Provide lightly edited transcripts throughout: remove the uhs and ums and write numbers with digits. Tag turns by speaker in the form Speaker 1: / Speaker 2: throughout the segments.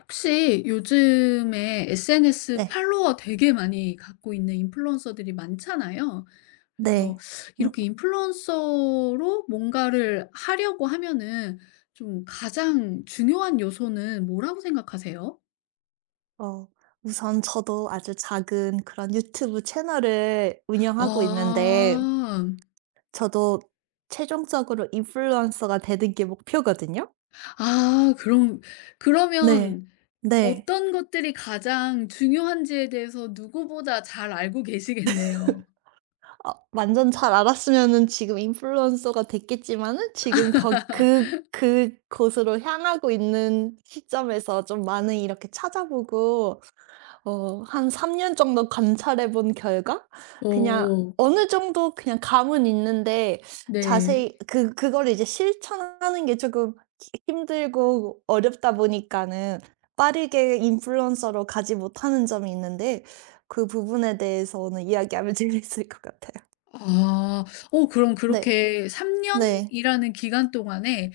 Speaker 1: 혹시 요즘에 SNS
Speaker 2: 네.
Speaker 1: 팔로워 되게 많이 갖고 있는 인플루언서들이 많잖아요.
Speaker 2: 네.
Speaker 1: 그래서
Speaker 2: 음.
Speaker 1: 이렇게 인플루언서로 뭔가를 하려고 하면은 좀 가장 중요한 요소는 뭐라고 생각하세요?
Speaker 2: 어 우선 저도 아주 작은 그런 유튜브 채널을 운영하고 있는데
Speaker 1: 아,
Speaker 2: 저도 최종적으로 인플루언서가 되는 게 목표거든요.
Speaker 1: 아,
Speaker 2: 네.
Speaker 1: 그러면
Speaker 2: 네.
Speaker 1: 어떤 것들이 가장 중요한지에 대해서 누구보다 잘 알고 계시겠네요.
Speaker 2: 완전 잘 알았으면은 지금 인플루언서가 됐겠지만은 지금 거 그 그곳으로 향하고 있는 시점에서 좀 많이 이렇게 찾아보고 한 3년 정도 관찰해 본 결과 그냥
Speaker 1: 오,
Speaker 2: 어느 정도 그냥 감은 있는데
Speaker 1: 네.
Speaker 2: 자세히 그걸 이제 실천하는 게 조금 히 힘들고 어렵다 보니까는 빠르게 인플루언서로 가지 못하는 점이 있는데 그 부분에 대해서는 이야기하면 재미있을 것 같아요.
Speaker 1: 아. 어 그럼
Speaker 2: 네.
Speaker 1: 그렇게 3
Speaker 2: 네.
Speaker 1: 년이라는 기간 동안에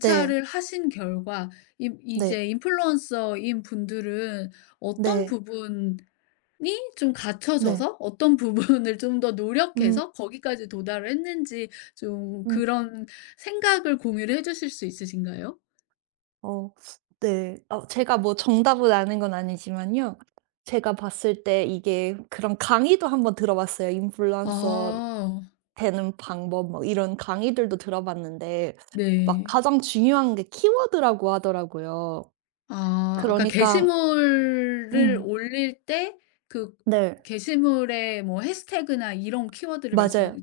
Speaker 2: 네.
Speaker 1: 하신 결과 이제
Speaker 2: 네.
Speaker 1: 인플루언서인 분들은 어떤
Speaker 2: 네.
Speaker 1: 부분이 좀
Speaker 2: 네.
Speaker 1: 갖춰져서 어떤 부분을 좀 더
Speaker 2: 음.
Speaker 1: 노력해서 거기까지 도달을 했는지 좀
Speaker 2: 음.
Speaker 1: 그런 생각을 공유를 해 주실 수 있으신가요?
Speaker 2: 어 네. 제가 뭐 정답을 아는 건 아니지만요. 제가 봤을 때 이게 그런 강의도 한번 들어봤어요. 인플루언서
Speaker 1: 아.
Speaker 2: 되는 방법 뭐 이런 강의들도 들어봤는데 막
Speaker 1: 네.
Speaker 2: 가장 중요한 게 키워드라고 하더라고요.
Speaker 1: 아 그러니까
Speaker 2: 그러니까
Speaker 1: 게시물을
Speaker 2: 음
Speaker 1: 올릴 때 그
Speaker 2: 네.
Speaker 1: 게시물에 뭐 해시태그나 이런 키워드를 말씀하시
Speaker 2: 맞아요.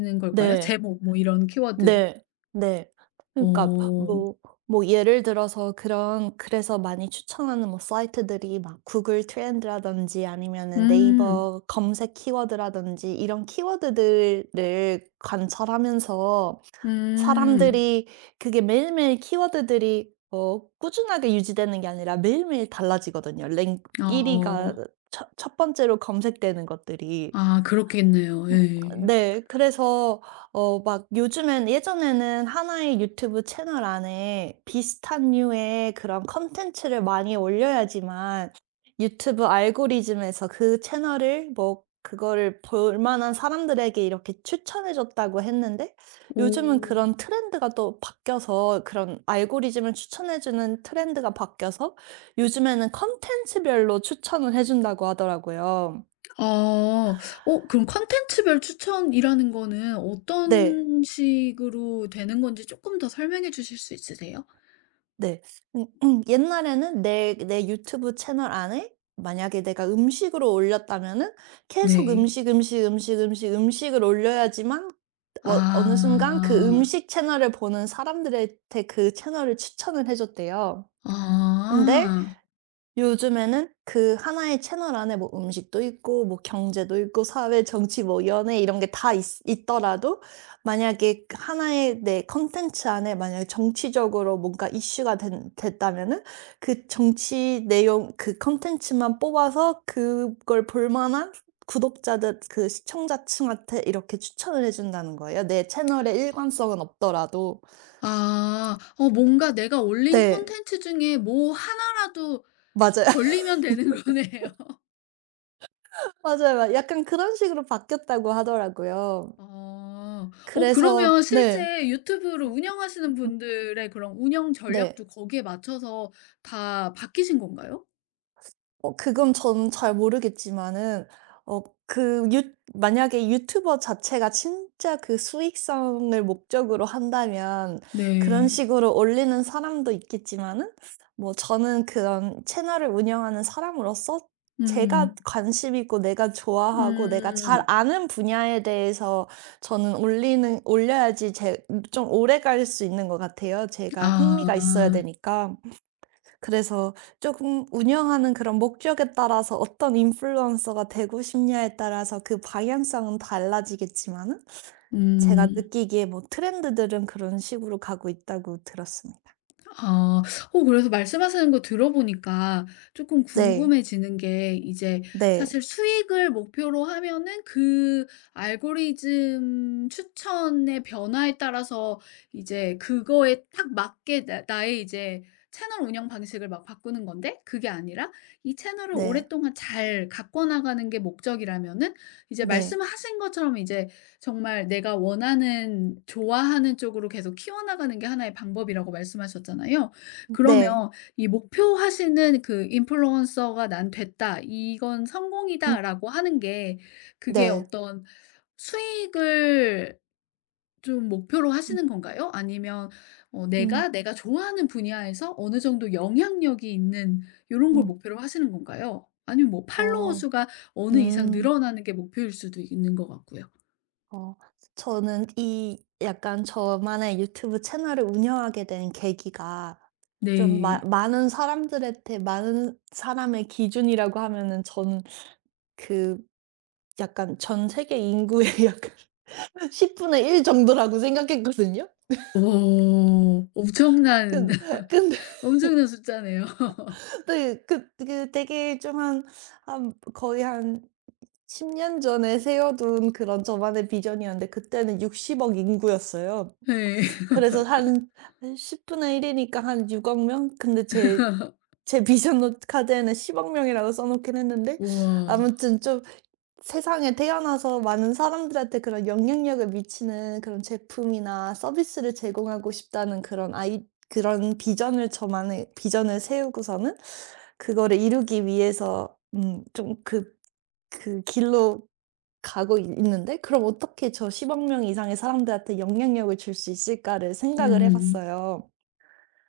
Speaker 1: 는 걸까요?
Speaker 2: 네.
Speaker 1: 제목 뭐 이런 키워드.
Speaker 2: 네. 네. 그러니까
Speaker 1: 어.
Speaker 2: 뭐 예를 들어서 그런 그래서 많이 추천하는 뭐 사이트들이 막 구글 트렌드라든지 아니면은
Speaker 1: 음.
Speaker 2: 네이버 검색 키워드라든지 이런 키워드들을 관찰하면서
Speaker 1: 음.
Speaker 2: 사람들이 그게 매일매일 키워드들이 꾸준하게 유지되는 게 아니라 매일매일 달라지거든요. 랭 1위 위가
Speaker 1: 어.
Speaker 2: 첫 번째로 검색되는 것들이.
Speaker 1: 아 그렇겠네요. 예.
Speaker 2: 네. 그래서 막 요즘엔 예전에는 하나의 유튜브 채널 안에 비슷한 류의 그런 콘텐츠를 많이 올려야지만 유튜브 알고리즘에서 그 채널을 뭐 그거를 볼 만한 사람들에게 이렇게 추천해 줬다고 했는데 요즘은
Speaker 1: 오.
Speaker 2: 그런 트렌드가 또 바뀌어서 그런 알고리즘을 추천해 주는 트렌드가 바뀌어서 요즘에는 콘텐츠별로 추천을 해 준다고 하더라고요.
Speaker 1: 아. 어 그럼 콘텐츠별 추천이라는 거는
Speaker 2: 네.
Speaker 1: 어떤 식으로 되는 건지 조금 더 설명해 주실 수 있으세요?
Speaker 2: 네. 옛날에는 내 유튜브 채널 안에 만약에 내가 음식으로 올렸다면은 계속
Speaker 1: 네.
Speaker 2: 음식, 음식, 음식, 음식, 음식을 올려야지만 어느 순간 그
Speaker 1: 아.
Speaker 2: 음식 채널을 보는 사람들한테 그 채널을 추천을 해 줬대요. 근데
Speaker 1: 아.
Speaker 2: 요즘에는 그 하나의 채널 안에 뭐 음식도 있고 뭐 경제도 있고 사회, 정치, 뭐 연애 이런 게 다 있더라도 만약에 그 하나의 내 컨텐츠 안에 만약에 정치적으로 뭔가 이슈가 됐다면은 그 정치 내용 그 컨텐츠만 뽑아서 그걸 볼 만한 구독자들 그 시청자층한테 이렇게 추천을 해준다는 거예요. 내 채널의 일관성은 없더라도.
Speaker 1: 아. 어 뭔가 내가 올린
Speaker 2: 네.
Speaker 1: 콘텐츠 중에 뭐 하나라도
Speaker 2: 맞아요.
Speaker 1: 걸리면 되는 거네요.
Speaker 2: 맞아요. 약간 그런 식으로 바뀌었다고 하더라고요.
Speaker 1: 어. 어
Speaker 2: 그래서
Speaker 1: 그러면
Speaker 2: 네.
Speaker 1: 실제 유튜브를 운영하시는 분들의 그런 운영
Speaker 2: 네.
Speaker 1: 전략도 거기에 맞춰서 다 바뀌신 건가요?
Speaker 2: 그건 저는 잘 모르겠지만은 어 그 유 만약에 유튜버 자체가 진짜 그 수익성을 목적으로 한다면 그런
Speaker 1: 네.
Speaker 2: 식으로 올리는 사람도 있겠지만은 뭐 저는 그런 채널을 운영하는 사람으로서 제가
Speaker 1: 음.
Speaker 2: 관심 있고 내가 좋아하고 내가 잘
Speaker 1: 음.
Speaker 2: 아는 분야에 대해서 저는 올리는 올려야지 제 좀 오래 갈 수 있는 것 같아요 제가 흥미가 있어야
Speaker 1: 아.
Speaker 2: 되니까. 그래서 조금 운영하는 그런 목적에 따라서 어떤 인플루언서가 되고 싶냐에 따라서 그 방향성은 달라지겠지만은 제가
Speaker 1: 음.
Speaker 2: 느끼기에 뭐 트렌드들은 그런 식으로 가고 있다고 들었습니다.
Speaker 1: 아. 어 그래서 말씀하시는 거 들어보니까 조금
Speaker 2: 네.
Speaker 1: 궁금해지는 게 이제
Speaker 2: 네.
Speaker 1: 사실 수익을 목표로 하면은 그 알고리즘 추천의 변화에 따라서 이제 그거에 딱 맞게 나 나의 이제 채널 운영 방식을 막 바꾸는 건데 그게 아니라 이 채널을
Speaker 2: 네.
Speaker 1: 오랫동안 잘 가꿔 나가는 게 목적이라면은 이제
Speaker 2: 네.
Speaker 1: 말씀하신 것처럼 이제 정말 내가 원하는 좋아하는 쪽으로 계속 키워나가는 게 하나의 방법이라고 말씀하셨잖아요.
Speaker 2: 네.
Speaker 1: 그러면 이 목표하시는 그 '인플루언서가 난 됐다. 이건
Speaker 2: 음
Speaker 1: 성공이다.'라고 하는 게 그게
Speaker 2: 네.
Speaker 1: 어떤 수익을 좀 목표로
Speaker 2: 음
Speaker 1: 하시는 건가요? 아니면 어
Speaker 2: 음
Speaker 1: 내가 좋아하는 분야에서 어느 정도 영향력이 있는 이런 걸
Speaker 2: 음.
Speaker 1: 목표로 하시는 건가요? 아니면 뭐 팔로워
Speaker 2: 어.
Speaker 1: 수가 어느 이상
Speaker 2: 음.
Speaker 1: 늘어나는 게 목표일 수도 있는 것 같고요.
Speaker 2: 어 저는 이 약간 저만의 유튜브 채널을 운영하게 된 계기가 좀 마
Speaker 1: 네.
Speaker 2: 많은 사람들한테 많은 사람의 기준이라고 하면은 저는 그 약간 전 세계 인구의 약간 10분의 1 정도라고 생각했거든요.
Speaker 1: 오. 엄청난
Speaker 2: 근데 근데
Speaker 1: 엄청난 숫자네요.
Speaker 2: 네 그 되게 좀 한 한 거의 한 10년 전에 세워둔 그런 저만의 비전이었는데 그때는 60억 인구였어요.
Speaker 1: 네.
Speaker 2: 그래서 한십 10분의 1 이니까 한6억 명? 근데 제 비전 노 카드에는 1 0 명이라고 써 놓긴 했는데
Speaker 1: 우와.
Speaker 2: 아무튼 좀 세상에 태어나서 많은 사람들한테 그런 영향력을 미치는 그런 제품이나 서비스를 제공하고 싶다는 그런 아이 그런 비전을 저만의 비전을 세우고서는 그거를 이루기 위해서 좀 그 길로 가고 있는데 '그럼 어떻게 저 10억 명 이상의 사람들한테 영향력을 줄 수 있을까?'를 생각을 해
Speaker 1: 음.
Speaker 2: 봤어요.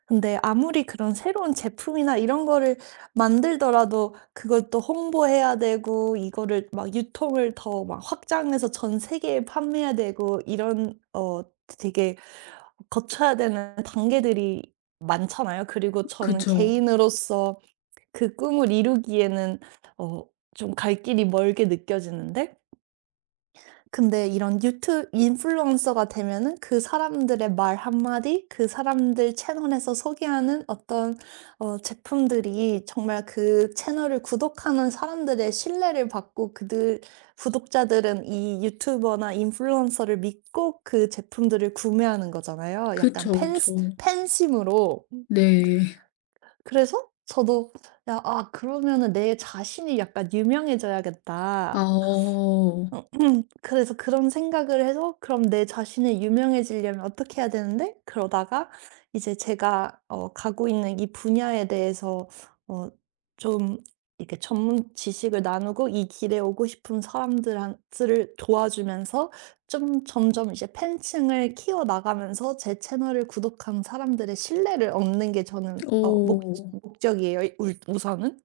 Speaker 2: 근데 아무리 그런 새로운 제품이나 이런 거를 만들더라도 그걸 또 홍보해야 되고 이거를 막 유통을 더 막 확장해서 전 세계에 판매해야 되고 이런 되게 거쳐야 되는 단계들이 많잖아요. 그리고 저는
Speaker 1: 그쵸.
Speaker 2: 개인으로서 그 꿈을 이루기에는 어 좀 갈 길이 멀게 느껴지는데 근데 이런 유튜브 인플루언서가 되면은 그 사람들의 말 한마디, 그 사람들 채널에서 소개하는 어떤 제품들이 정말 그 채널을 구독하는 사람들의 신뢰를 받고 그들 구독자들은 이 유튜버나 인플루언서를 믿고 그 제품들을 구매하는 거잖아요. 약간
Speaker 1: 그쵸,
Speaker 2: 팬
Speaker 1: 그쵸.
Speaker 2: 팬심으로.
Speaker 1: 네.
Speaker 2: 그래서 저도 '야 아 그러면은 내 자신이 약간
Speaker 1: 아
Speaker 2: 유명해져야겠다.'
Speaker 1: 어.
Speaker 2: 어 그래서 그런 생각을 해서 그럼 내 자신이 유명해지려면 어떻게 해야 되는데 그러다가 이제 제가 가고 있는 이 분야에 대해서 어 좀 이렇게 전문 지식을 나누고 이 길에 오고 싶은 사람들한 들을 도와주면서 좀 점점 이제 팬층을 키워나가면서 제 채널을 구독한 사람들의 신뢰를 얻는 게 저는 어 목
Speaker 1: 오.
Speaker 2: 목적이에요 울 우선은.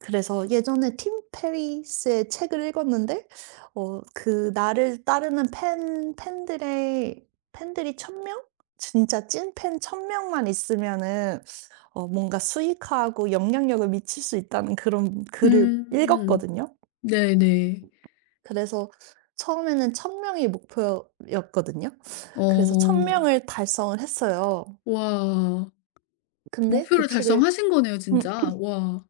Speaker 2: 그래서 예전에 팀 페리스의 책을 읽었는데 그 나를 따르는 팬 팬들의 팬들이 1000 명? 진짜 찐팬 1000 명만 있으면은 뭔가 수익화하고 영향력을 미칠 수 있다는 그런 글을
Speaker 1: 음.
Speaker 2: 읽었거든요.
Speaker 1: 네네.
Speaker 2: 그래서 처음에는 1000 명이 목표였거든요. 그래서 1000
Speaker 1: 어.
Speaker 2: 명을 달성을 했어요.
Speaker 1: 와.
Speaker 2: 근데 그
Speaker 1: 목표를
Speaker 2: 책을
Speaker 1: 달성하신 거네요
Speaker 2: 음
Speaker 1: 진짜. 와.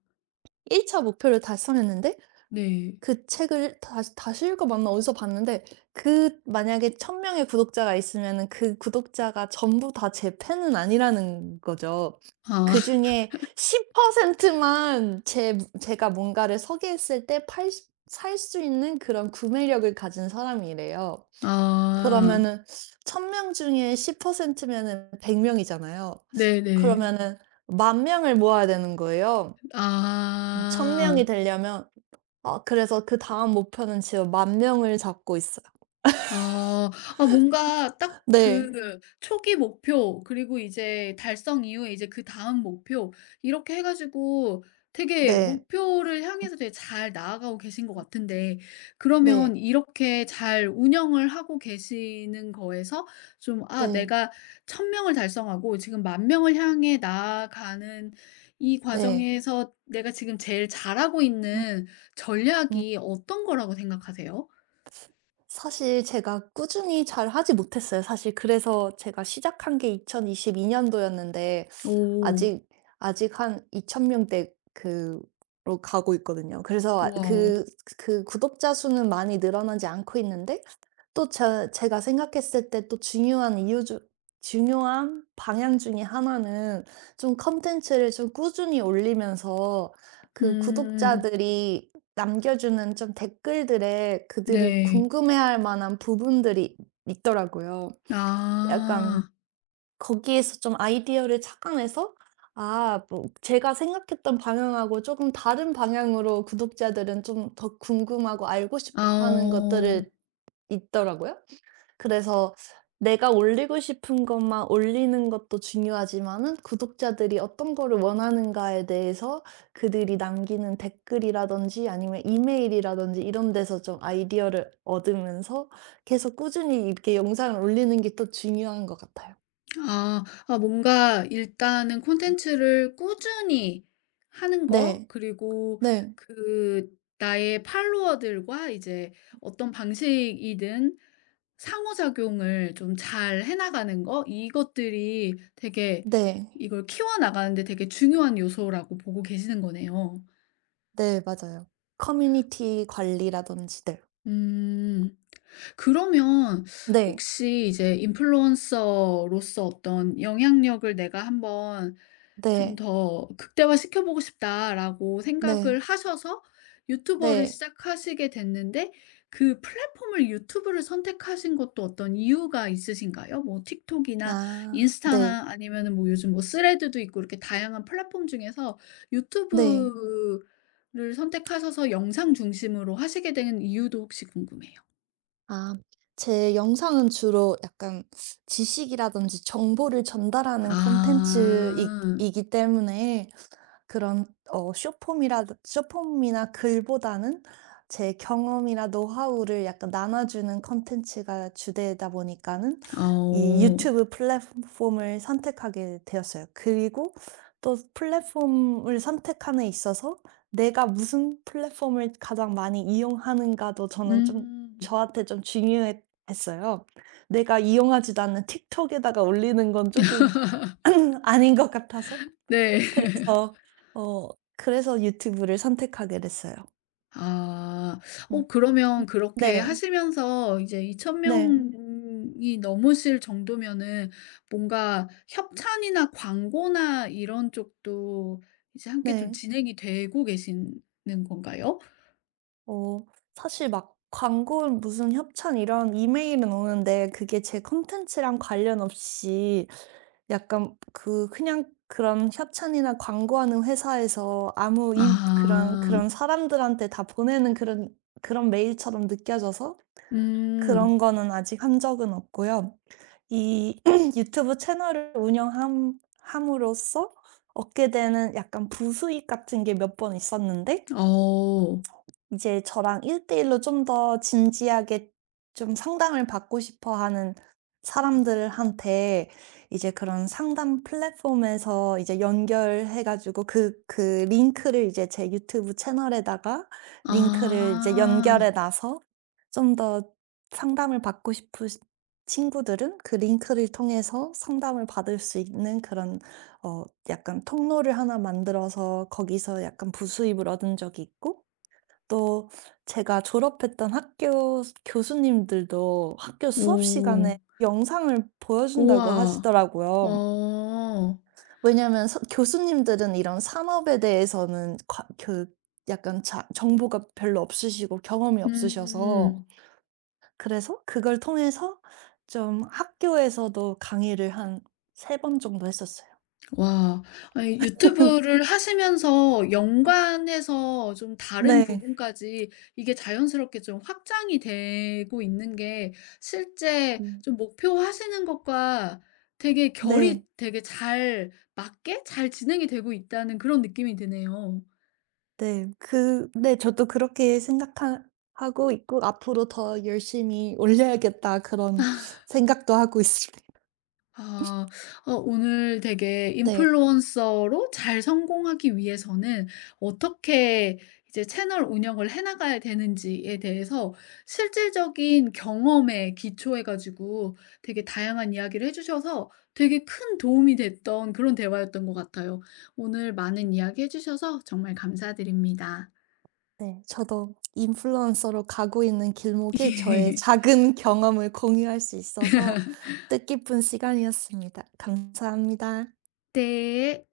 Speaker 2: 1차 차 목표를 달성했는데
Speaker 1: 네.
Speaker 2: 그 책을 다시 다시 읽어봤나 어디서 봤는데 그 만약에 1000 명의 구독자가 있으면은 그 구독자가 전부 다 제 팬은 아니라는 거죠.
Speaker 1: 아.
Speaker 2: 그중에 10%만 제 제가 뭔가를 소개했을 때 팔 수 살 수 있는 그런 구매력을 가진 사람이래요.
Speaker 1: 아.
Speaker 2: 그러면은 1000명 중에 10% 면은 100 명이잖아요.
Speaker 1: 네네.
Speaker 2: 그러면은 1 명을 모아야 되는 거예요. 1000
Speaker 1: 아.
Speaker 2: 명이 되려면 아 그래서 그다음 목표는 지금 만 명을 잡고 있어요.
Speaker 1: 아. 아 뭔가 딱
Speaker 2: 네.
Speaker 1: 그 초기 목표 그리고 이제 달성 이후에 이제 그다음 목표 이렇게 해 가지고 되게
Speaker 2: 네.
Speaker 1: 목표를 향해서 되게 잘 나아가고 계신 것 같은데 그러면
Speaker 2: 네.
Speaker 1: 이렇게 잘 운영을 하고 계시는 거에서 좀 '아
Speaker 2: 네.
Speaker 1: 내가 천 명을 달성하고 지금 만 명을 향해 나아가는 이
Speaker 2: 네.
Speaker 1: 과정에서 내가 지금 제일 잘하고
Speaker 2: 음
Speaker 1: 있는
Speaker 2: 음.
Speaker 1: 전략이 어떤 거라고 생각하세요?'
Speaker 2: 사실 제가 꾸준히 잘 하지 못했어요. 사실 그래서 제가 시작한 게 2022 년도였는데
Speaker 1: 오.
Speaker 2: 아직 아직 한 2,000명대 그로 가고 있거든요. 그래서 아
Speaker 1: 우와.
Speaker 2: 그 구독자 수는 많이 늘어나지 않고 있는데 또 제 제가 생각했을 때 또 중요한 이유 중 중요한 방향 중에 하나는 좀 콘텐츠를 좀 꾸준히 올리면서 그
Speaker 1: 음.
Speaker 2: 구독자들이 남겨주는 좀 댓글들에 그들이
Speaker 1: 네.
Speaker 2: 궁금해할 만한 부분들이 있더라고요. 약간
Speaker 1: 아.
Speaker 2: 거기에서 좀 아이디어를 착안해서 아 뭐 제가 생각했던 방향하고 조금 다른 방향으로 구독자들은 좀 더 궁금하고 알고
Speaker 1: 아
Speaker 2: 싶어 하는
Speaker 1: 어.
Speaker 2: 것들을 있더라고요. 그래서 내가 올리고 싶은 것만 올리는 것도 중요하지만은 구독자들이 어떤 거를 원하는가에 대해서 그들이 남기는 댓글이라든지 아니면 이메일이라든지 이런 데서 좀 아이디어를 얻으면서 계속 꾸준히 이렇게 영상을 올리는 게 또 중요한 것 같아요.
Speaker 1: 아. 아 뭔가 일단은 콘텐츠를 꾸준히 하는 거
Speaker 2: 네.
Speaker 1: 그리고
Speaker 2: 네.
Speaker 1: 그 나의 팔로워들과 이제 어떤 방식이든 상호작용을 좀 잘 해 나가는 거 이것들이 되게
Speaker 2: 네.
Speaker 1: 이걸 키워 나가는 데 되게 중요한 요소라고 보고 계시는 거네요.
Speaker 2: 네 맞아요. 커뮤니티 관리라든지 네.
Speaker 1: 음. 그러면
Speaker 2: 네.
Speaker 1: 혹시 이제 인플루언서로서 어떤 '영향력을 내가 한번 좀
Speaker 2: 네.
Speaker 1: 더 극대화시켜 보고 싶다.'라고
Speaker 2: 네.
Speaker 1: 생각을 하셔서 유튜버를
Speaker 2: 네.
Speaker 1: 시작하시게 됐는데 그 플랫폼을 유튜브를 선택하신 것도 어떤 이유가 있으신가요? 뭐 틱톡이나
Speaker 2: 아 네.
Speaker 1: 인스타나 아니면은 뭐 요즘 뭐 스레드도 있고 이렇게 다양한 플랫폼 중에서
Speaker 2: 네.
Speaker 1: 유튜브 를 선택하셔서 영상 중심으로 하시게 된 이유도 혹시 궁금해요.
Speaker 2: 아 제 영상은 주로 약간 지식이라든지 정보를 전달하는 콘텐츠이
Speaker 1: 아.
Speaker 2: 이기 때문에 그런 쇼폼이라 쇼폼이나 글보다는 제 경험이나 노하우를 약간 나눠주는 콘텐츠가 주되다 보니까는 이
Speaker 1: 어.
Speaker 2: 유튜브 플랫폼을 선택하게 되었어요. 그리고 또 플랫폼을 선택함에 있어서 내가 무슨 플랫폼을 가장 많이 이용하는가도 저는 좀
Speaker 1: 음.
Speaker 2: 저한테 좀 중요했어요. 내가 이용하지도 않는 틱톡에다가 올리는 건 조금 아닌 것 같아서
Speaker 1: 네.
Speaker 2: 그래서 어 유튜브를 선택하게 됐어요.
Speaker 1: 아.
Speaker 2: 음.
Speaker 1: 어 그러면 그렇게
Speaker 2: 네.
Speaker 1: 하시면서 이제 2천
Speaker 2: 네.
Speaker 1: 명이 넘으실 정도면은 뭔가 협찬이나 광고나 이런 쪽도 이제 함께 좀
Speaker 2: 네.
Speaker 1: 진행이 되고 계시는 건가요?
Speaker 2: 어 사실 막 광고는 무슨 협찬 이런 이메일은 오는데 그게 제 콘텐츠랑 관련 없이 약간 그냥 그런 협찬이나 광고하는 회사에서 아무 임 그런
Speaker 1: 아.
Speaker 2: 사람들한테 다 보내는 그런 메일처럼 느껴져서 그런
Speaker 1: 음.
Speaker 2: 거는 아직 한 적은 없고요. 이 유튜브 채널을 운영함 함으로써 얻게 되는 약간 부수익 같은 게 몇 번 있었는데
Speaker 1: 어.
Speaker 2: 이제 저랑 1:1 로 좀 더 진지하게 좀 상담을 받고 싶어 하는 사람들한테 이제 그런 상담 플랫폼에서 이제 연결해 가지고 그 링크를 이제 제 유튜브 채널에다가 링크를 이제
Speaker 1: 아.
Speaker 2: 연결해 놔서 좀 더 상담을 받고 싶은 친구들은 그 링크를 통해서 상담을 받을 수 있는 그런 약간 통로를 하나 만들어서 거기서 약간 부수입을 얻은 적이 있고 또 제가 졸업했던 학교 교수님들도 학교 수업
Speaker 1: 오.
Speaker 2: 시간에 영상을 보여준다고
Speaker 1: 우와.
Speaker 2: 하시더라고요.
Speaker 1: 어.
Speaker 2: 왜냐하면 서 교수님들은 이런 산업에 대해서는 과 그 약간 자 정보가 별로 없으시고 경험이 없으셔서
Speaker 1: 음.
Speaker 2: 그래서 그걸 통해서 좀 학교에서도 강의를 한 세 번 정도 했었어요.
Speaker 1: 와. 아니 유튜브를 하시면서 연관해서 좀 다른
Speaker 2: 네.
Speaker 1: 부분까지 이게 자연스럽게 좀 확장이 되고 있는 게 실제
Speaker 2: 음.
Speaker 1: 좀 목표하시는 것과 되게 결이
Speaker 2: 네.
Speaker 1: 되게 잘 맞게 잘 진행이 되고 있다는 그런 느낌이 드네요.
Speaker 2: 네. 그 네 저도 그렇게 생각하 하고 있고 '앞으로 더 열심히 올려야겠다.' 그런
Speaker 1: 아,
Speaker 2: 생각도 하고 있습니다.
Speaker 1: 아. 어 오늘 되게
Speaker 2: 네.
Speaker 1: 인플루언서로 잘 성공하기 위해서는 어떻게 이제 채널 운영을 해 나가야 되는지에 대해서 실질적인 경험에 기초해 가지고 되게 다양한 이야기를 해 주셔서 되게 큰 도움이 됐던 그런 대화였던 것 같아요. 오늘 많은 이야기 해 주셔서 정말 감사드립니다.
Speaker 2: 네. 저도 인플루언서로 가고 있는 길목에 저의 작은 경험을 공유할 수 있어서 뜻깊은 시간이었습니다. 감사합니다.
Speaker 1: 네.